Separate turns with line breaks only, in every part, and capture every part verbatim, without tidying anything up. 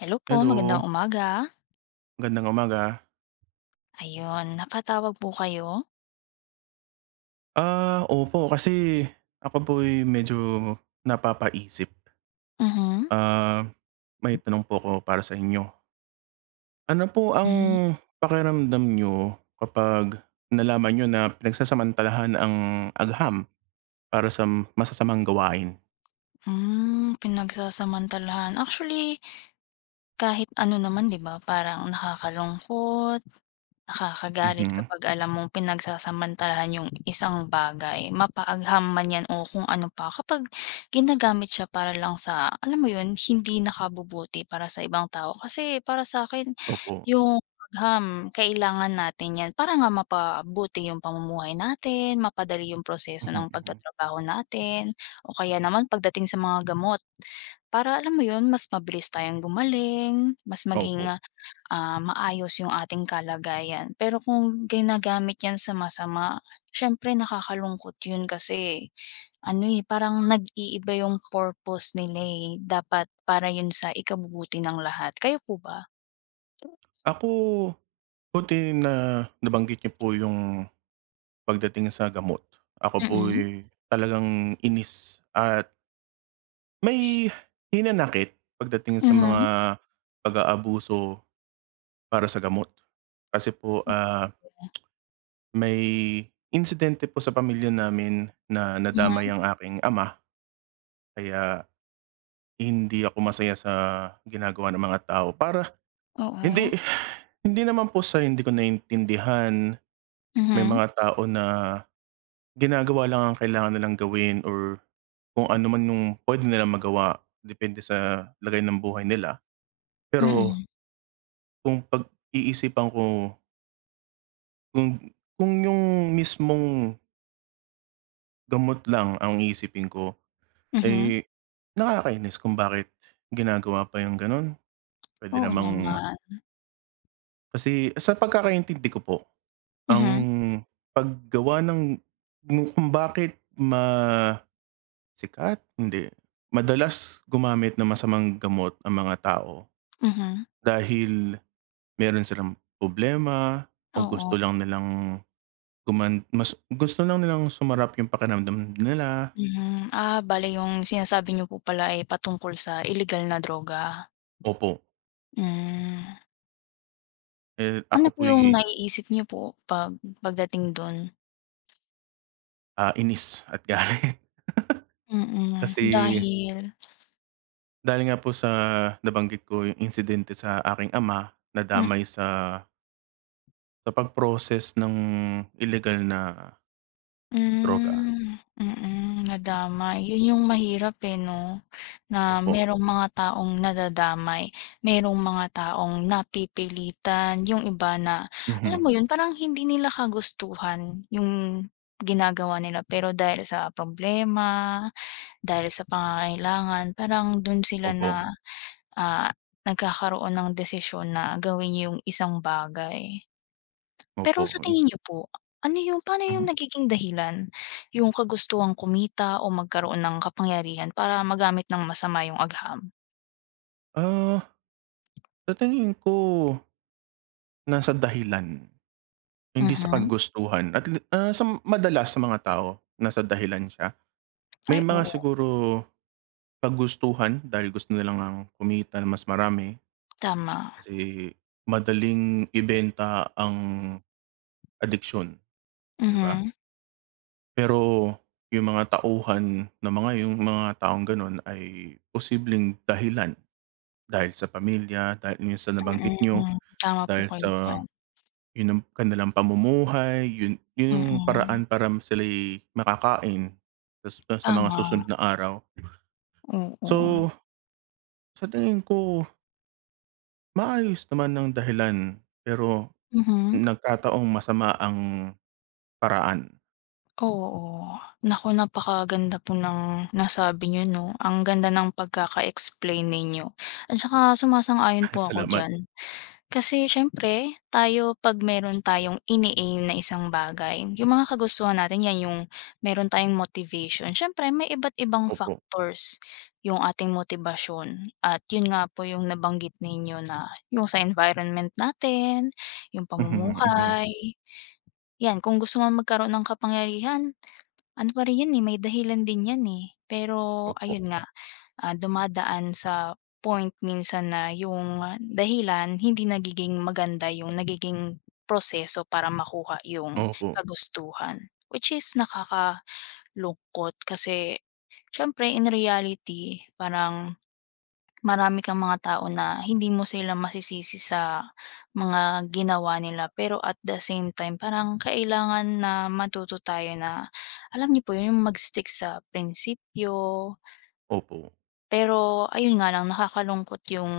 Hello po,
Hello,
magandang umaga.
magandang umaga.
Ayun, napatawag po kayo?
Ah, opo kasi ako po'y medyo napapaisip.
Mhm.
Ah, may tanong po ako para sa inyo. Ano po ang
Hmm,
pakiramdam niyo kapag nalaman niyo na pinagsasamantalahan ang agham para sa masasamang gawain?
hmm, pinagsasamantalahan. Actually, kahit ano naman 'di ba, parang nakakalungkot. Nakakagalit
Mhm,
kapag alam mong pinagsasamantalahan yung isang bagay, mapaagham man yan o kung ano pa, kapag ginagamit siya para lang sa, alam mo yun, hindi nakabubuti para sa ibang tao. Kasi para sa akin
opo.
yung agham kailangan natin yan para nga mapabuti yung pamumuhay natin, mapadali yung proseso
Mhm,
ng
mhm,
pagtatrabaho natin, o kaya naman pagdating sa mga gamot. Para alam mo yun, mas mabilis tayong gumaling, mas maging
opo.
ah, maayos yung ating kalagayan. Pero kung ginagamit yan sa masama, siyempre nakakalungkot yun kasi ano eh, parang nag-iiba yung purpose nila eh. Dapat para yun sa ikabubuti ng lahat. Kayo po ba?
Ako, buti na nabanggit niyo po yung pagdating sa gamot. Ako
Mm.
po'y talagang inis at may hinanakit pagdating sa mga
Mhm.
pag-aabuso para sa gamot. Kasi po, ah,
Oo.
may insidente po sa pamilya namin na nadamay
Mhm.
ang aking ama kaya hindi ako masaya sa ginagawa ng mga tao. Para
Oo.
hindi hindi naman po sa hindi ko naiintindihan, may
Mhm.
mga tao na ginagawa lang ang kailangan nilang gawin or kung ano man yung puwede nilang magawa depende sa lagay ng buhay nila. Pero
Mm.
kung pag-iisipan ko kung kung yung mismong gamot lang ang iisipin ko,
Mhm.
eh, nakakainis kung bakit ginagawa pa yung gano'n. Puwede
Oo
namang
naman.
kasi sa pagkakaintindi ko po, ang
Mhm.
paggawa ng kung bakit masikat hindi, madalas gumamit ng masamang gamot ang mga tao
Mhm.
dahil meron silang problema o
Oo.
gusto lang nilang Guman mas gusto lang nilang sumarap yung pakiramdam nila.
Mhm. Ah, bale yung sinasabi niyo po pala ay patungkol sa illegal na droga.
Opo,
Hmm.
eh,
Ano
ako
po yung
po'y,
naiisip niyo po 'pag pagdating dun?
ah, inis at galit.
Mm.
Kasi
Dahil
dahil nga po sa nabanggit ko yung insidente sa aking ama,
mm,
nadamay sa sa pag-process ng ilegal na droga.
mm, nadamay. Yun yung mahirap, eh, 'no, na
Opo,
merong mga taong nadadamay, merong mga taong napipilitan, yung iba na
mhm,
alam mo yun, parang hindi nila kagustuhan yung ginagawa nila pero dahil sa problema, dahil sa pangangailangan, parang dun sila
opo,
na ah, nagkakaroon ng desisyon na gawin yung isang bagay. Pero sa
opo, yu
tingin niyo po, ano yung paano
mhm.
yung nagiging dahilan yung kagustuhang kumita o magkaroon ng kapangyarihan para magamit ng masama yung agham?
Ah, sa tingin ko nasa dahilan, hindi sa
Mhm.
kagustuhan at li ah, sa madalas sa mga tao nasa dahilan siya.
Ay,
May mga
oo,
siguro kagustuhan dahil gusto nila ngang kumita ng mas marami
tama.
kasi madaling ibenta ang addiction, 'di ba?
Mhm,
Pero yung mga tauhan na mga yung mga taong gano'n ay posibleng dahilan dahil sa pamilya, dahil yun sa nabanggit niyo,
mm, tama po
dahil
kayo
sa
diyan.
yun ang kanilang pamumuhay, yun yun yung
Mm,
paraan para sila'y makakain tas sa mga
tama,
susunod na araw.
oo.
So, sa tingin ko maayos naman ng dahilan pero
Mhm.
nagkataong masama ang paraan.
Oo. Naku, napakaganda po ng nasabi niyo 'no. Ang ganda ng pagkaka-explain ninyo at saka sumasang-ayon po ako
Salamat,
diyan. Kasi siyempre tayo 'pag meron tayong ini-aim na isang bagay, yung mga kagustuhan natin 'yan yung meron tayong motivation. Siyempre may iba't ibang
opo.
factors yung ating motibasyon at yun nga po yung nabanggit ninyo na yung sa environment natin, yung
Mhm, mhm.
pamumuhay, 'yan. Kung gusto mong magkaroon ng kapangyarihan ano pa rin 'yan, eh, may dahilan din 'yan, eh. Pero
Opo,
ayun nga, ah, dumadaan sa point minsan na yung ah, dahilan hindi nagiging maganda yung nagiging proseso para makuha yung
opo,
kagustuhan. Which is nakakalungkot kasi siyempre in reality parang marami kang mga tao na hindi mo sila masisisi sa mga ginawa nila. Pero at the same time, parang kailangan na matuto tayo na, alam niyo po 'yun, yung mag-stick sa prinsipyo.
opo.
Pero ayun nga lang, nakakalungkot yung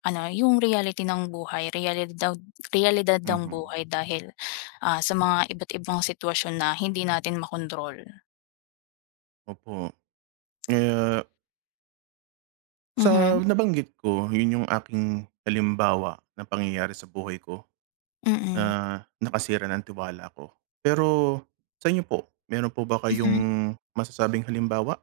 ano, yung reality ng buhay, realidad realidad ng
Mhm,
buhay dahil, ah, sa mga iba't ibang sitwasyon na hindi natin makontrol.
opo. Eh,
Mhm,
sa nabanggit ko, yun yung aking halimbawa na pangyayari sa buhay ko
mm.
na nakasira ng tiwala ko. Pero sa inyo po, meron po ba
Mhm.
kayong masasabing halimbawa?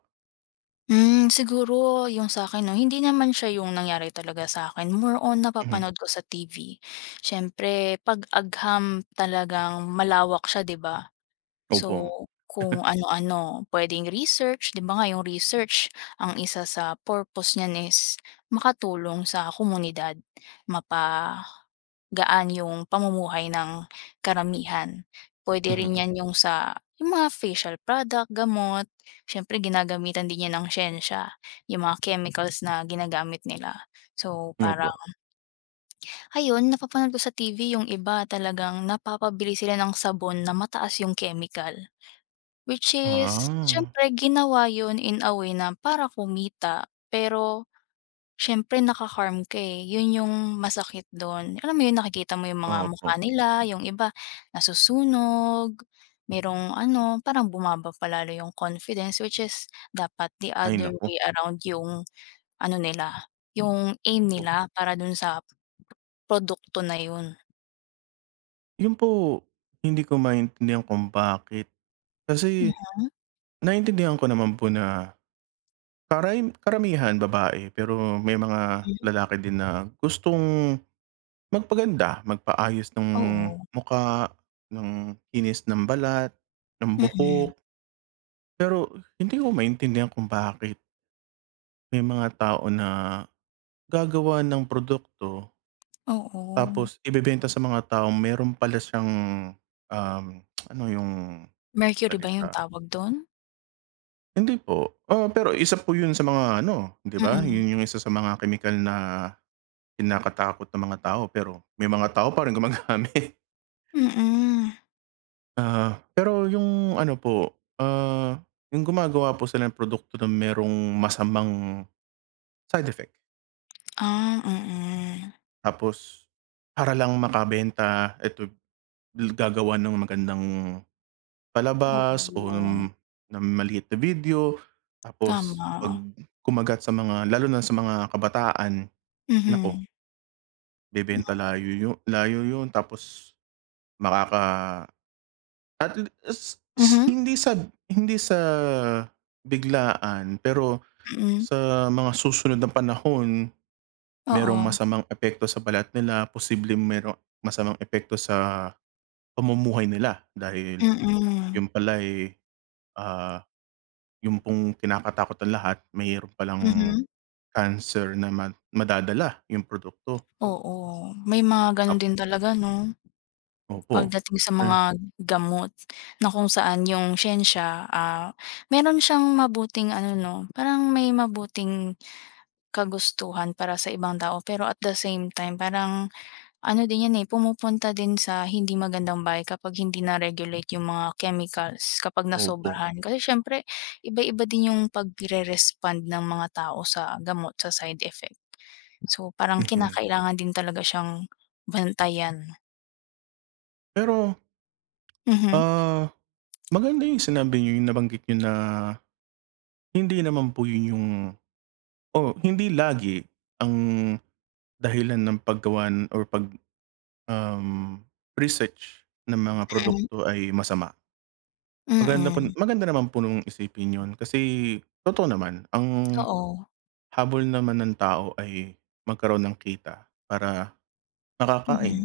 Hmm, siguro yung sa'kin 'no, hindi naman siya yung nangyari talaga sa akin. More on
Mhm,
napapanood ko sa T V. Siyempre 'pag agham talagang malawak siya, 'di ba?
opo.
So, kung ano-ano, puwedeng research, 'di ba nga yung research ang isa sa purpose niyan is makatulong sa komunidad, mapagaan yung pamumuhay ng karamihan. Puwede rin
Mhm,
'yan yung sa yung mga facial product, gamot, siyempre ginagamitan din 'yan ng siyensya, yung mga chemicals na ginagamit nila. So, para
opo.
Ayun, napapanood ko sa T V yung iba talagang napapabili sila ng sabon na mataas yung chemical. Which is,
Ah,
siyempre ginawa yun in a way na para kumita, pero siyempre naka-harm ka, eh, yun yung masakit dun. Alam mo yun, nakikita mo yung mga
opo.
mukha nila, yung iba nasusunog, merong ano, parang bumaba pa lalo yung confidence which is dapat the
Ay
other
naku,
way around yung ano nila, yung aim nila para dun sa produkto na yun.
yun po, hindi ko maintindihan kung bakit. Kasi
Mhm,
naintindihan ko naman po na karay karamihan babae, pero may mga
hmm.
lalaki din na gustong magpaganda, magpaayos ng
Oo,
muka ng kinis ng balat, ng
mm,
buhok. Pero hindi ko maintindihan kung bakit may mga tao na gagawa ng produkto
oo.
tapos ibebenta sa mga tao meron pala siyang, um, ano yung
Mercury ba yung
salita?
tawag dun?
Hindi po, ah, pero isa po 'yun sa mga ano, 'di ba?
Mm.
'Yun yung isa sa mga kemikal na kinakatakot ng mga tao, pero may mga tao pa rin gumagamit.
Mm,
Ah, pero yung ano po, ah, yung gumagawa po sila ng produkto na merong masamang side effect.
ah, mm.
Tapos para lang makabenta, eto gagawa ng magandang palabas o
Oo,
ng ng maliit na video, tapos 'pag
tama.
kumagat sa mga lalo na sa mga kabataan, naku,
Mhm,
Bebenta layo yu layo yun tapos makaka at l- s s
mhm,
hindi sa hindi sa biglaan pero
mm,
sa mga susunod na panahon merong
oo,
masamang epekto sa balat nila, posibleng merong masamang epekto sa pamumuhay nila dahil
mm,
yun pala, eh, ah, yun pong kinakatakot ng lahat mayroon palang
mhm,
cancer na ma madadala yung produkto.
oo. May mga ganun
Apo.
din talaga 'no,
Opo.
pagdating sa
Eh,
mga gamot na kung saan yung siyensiya, ah, meron siyang mabuting ano 'no, parang may mabuting kagustuhan para sa ibang tao pero at the same time parang ano din 'yan, eh, pumupunta din sa hindi magandang bagay kapag hindi na-regulate yung mga chemicals kapag
opo,
nasobrahan. Kasi siyempre iba-iba din yung pagre-respond ng mga tao sa gamot, sa side effect. So, parang
mhm.
kinakailangan din talaga siyang bantayan.
Pero
Mhm,
Ah, maganda yung sinabi niyo, yung nabanggit niyo na hindi naman po yun yung o hindi lagi ang dahilan ng paggawa or pag, um, research ng mga
mm.
produkto ay masama. Maganda po
Mm,
maganda naman po nung isipin yun kasi totoo naman, ang
oo.
habol naman ng tao ay magkaroon ng kita para
Mhm,
makakain,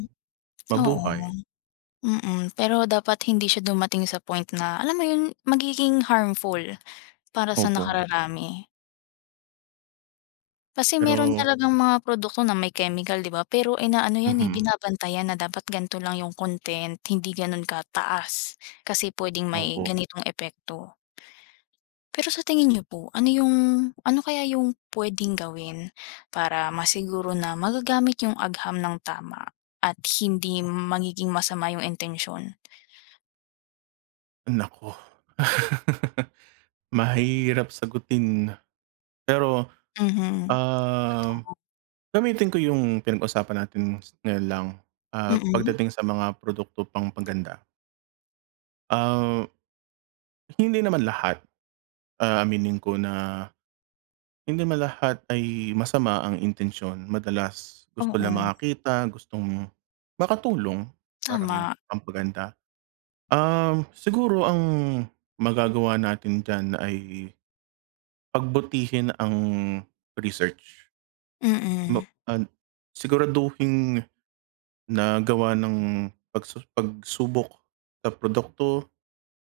oo,
mabuhay,
mm. Pero dapat hindi siya dumating sa point na alam mo yun, magiging harmful. Para sa
opo.
nakararami. Kasi meron
Pero.
talagang mm, mga produkto na may chemical, 'di ba? Pero inaano yan, eh,
Mhm,
binabantayan na dapat ganito lang yung content, hindi gano'n kataas. Kasi puwedeng may
opo.
ganitong epekto. Pero sa tingin niyo po, ano yung ano kaya yung puwedeng gawin para masiguro na magagamit yung agham ng tama at hindi magiging masama yung intensyon?
Naku. Mahirap sagutin, pero,
Mhm.
um, gamitin ko yung pinag-usapan natin s- ngayon lang, ah,
Mm.
pagdating sa mga produkto pangpaganda. Ah, hindi naman lahat, ah, aminin ko na hindi naman lahat ay masama ang intensyon. Madalas gusto lang
Oo,
makakita, gustong makatulong para may
tama.
pampaganda. Um, siguro ang magagawa natin diyan ay pagbutihin ang research. Ma
Mm.
an Siguraduhin na gawa ng pagsu pagsubok sa produkto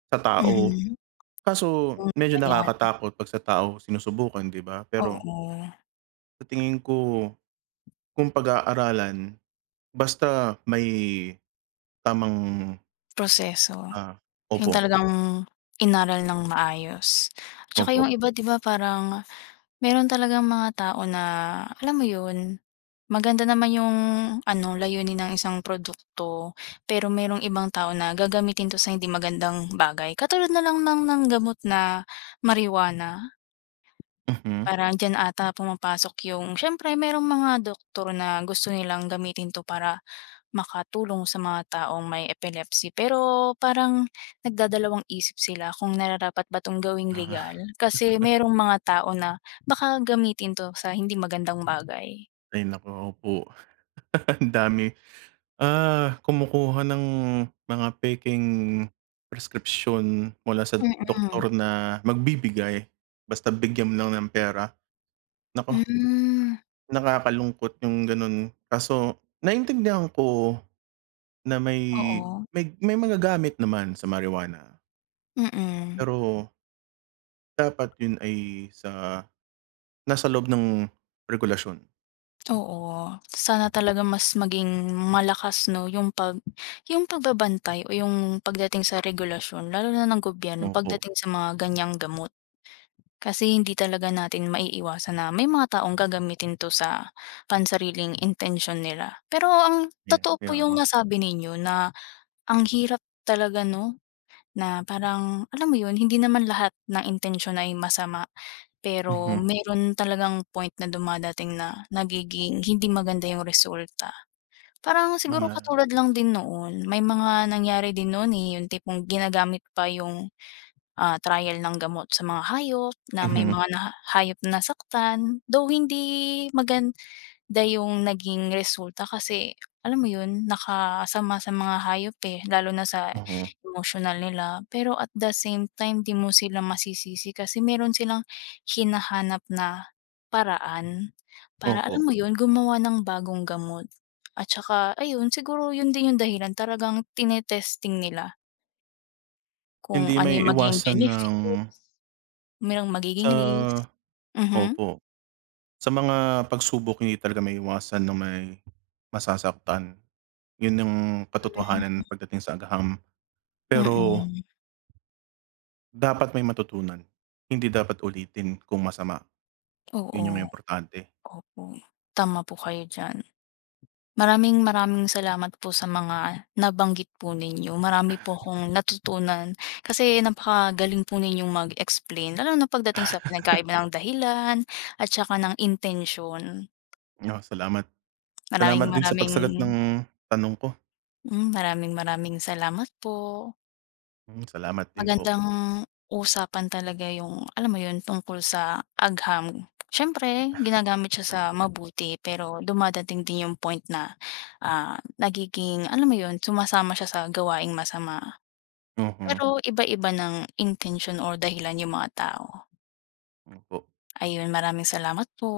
sa tao.
Mhm.
Kaso
Yung
medyo
trial,
nakakatakot 'pag sa tao sinusubukan, 'di ba? Pero
oo.
sa tingin ko kung pag-aaralan basta may tamang,
Proseso,
ah
yung
opo,
talagang inaral ng maayos. Tsaka yung
opo.
iba 'di ba parang meron talagang mga tao na alam mo yun, maganda naman yung ano layunin ng isang produkto, pero merong ibang tao na gagamitin 'to sa hindi magandang bagay. Katulad na lang ng ng gamot na marijuana,
Mhm.
parang diyan ata pumapasok yung siyempre merong mga doktor na gusto nilang gamitin 'to para makatulong sa mga taong may epilepsy pero parang nagdadalawang isip sila kung nararapat ba 'tong gawing legal
Ah,
kasi merong mga tao na baka gamitin 'to sa hindi magandang bagay.
ay naku, opo. Ang dami. Ah, kumukuha ng mga pekeng prescription mula sa
Mm-mm.
doktor na magbibigay, basta bigyan mo lang ng pera. Naku,
Mm. Hmm,
nakakalungkot yung gano'n. Kaso naintindihan ko na may
oo.
may may magagamit naman sa marijuana,
Mm,
pero dapat yun ay sa nasa loob ng regulasyon.
oo. Sana talaga mas maging malakas 'no yung pag yung pagbabantay o yung pagdating sa regulasyon lalo na ng gobyerno
Opo,
pagdating sa mga ganiyang gamot. Kasi hindi talaga natin maiiwasan na may mga taong gagamitin 'to sa pansariling intensyon nila. Pero ang
yeah,
totoo po
yeah,
yung
oo.
nasabi ninyo na ang hirap talaga 'no, na parang alam mo yun, hindi naman lahat ng intensyon ay masama. Pero
Mhm,
meron talagang point na dumadating na nagiging hindi maganda yung resulta. Parang siguro
mga
katulad lang din noon, may mga nangyari din noon, eh, yung tipong ginagamit pa yung ah, trial ng gamot sa mga hayop na may
mhm,
mga mm, hayop na nasaktan. Though hindi maganda yung naging resulta kasi alam mo yun, nakasama sa mga hayop, eh, lalo na sa
oo,
emotional nila. Pero at the same time, 'di mo sila masisisi kasi meron silang hinahanap na paraan para
opo.
alam mo yun, gumawa ng bagong gamot. At saka ayun, siguro yun din yung dahilan talagang tinetesting nila kung
Hindi
ano
may
yung magiging
iwasan ng
benefit. Merong magiging
sa
risk. Mhm.
Opo, sa mga pagsubok hindi talaga may iwasan na may masasaktan, yun yung katotohanan pagdating sa agham.
Hmm,
Pero
mm.
dapat may matutunan, hindi dapat ulitin kung masama, yun yung
Oo,
importante.
opo. Tama po kayo diyan. Maraming maraming salamat po sa mga nabanggit po ninyo. Marami po akong natutunan kasi napakagaling po ninyong mag-explain lalo na pagdating sa pinagkaiba ng dahilan at saka ng intensyon.
Oh, salamat.
Maraming
Salamat din sa
maraming
pagsagot ng tanong ko.
hmm, maraming maraming salamat po.
Mm, salamat din po.
Magandang usapan talaga yung alam mo yun, tungkol sa agham. Siyempre ginagamit siya sa mabuti pero dumadating din yung point na, ah, nagiging alam mo yun, sumasama siya sa gawaing masama.
Mhm,
Pero iba-iba ng intention or dahilan yung mga tao.
opo.
Ayun, maraming salamat po.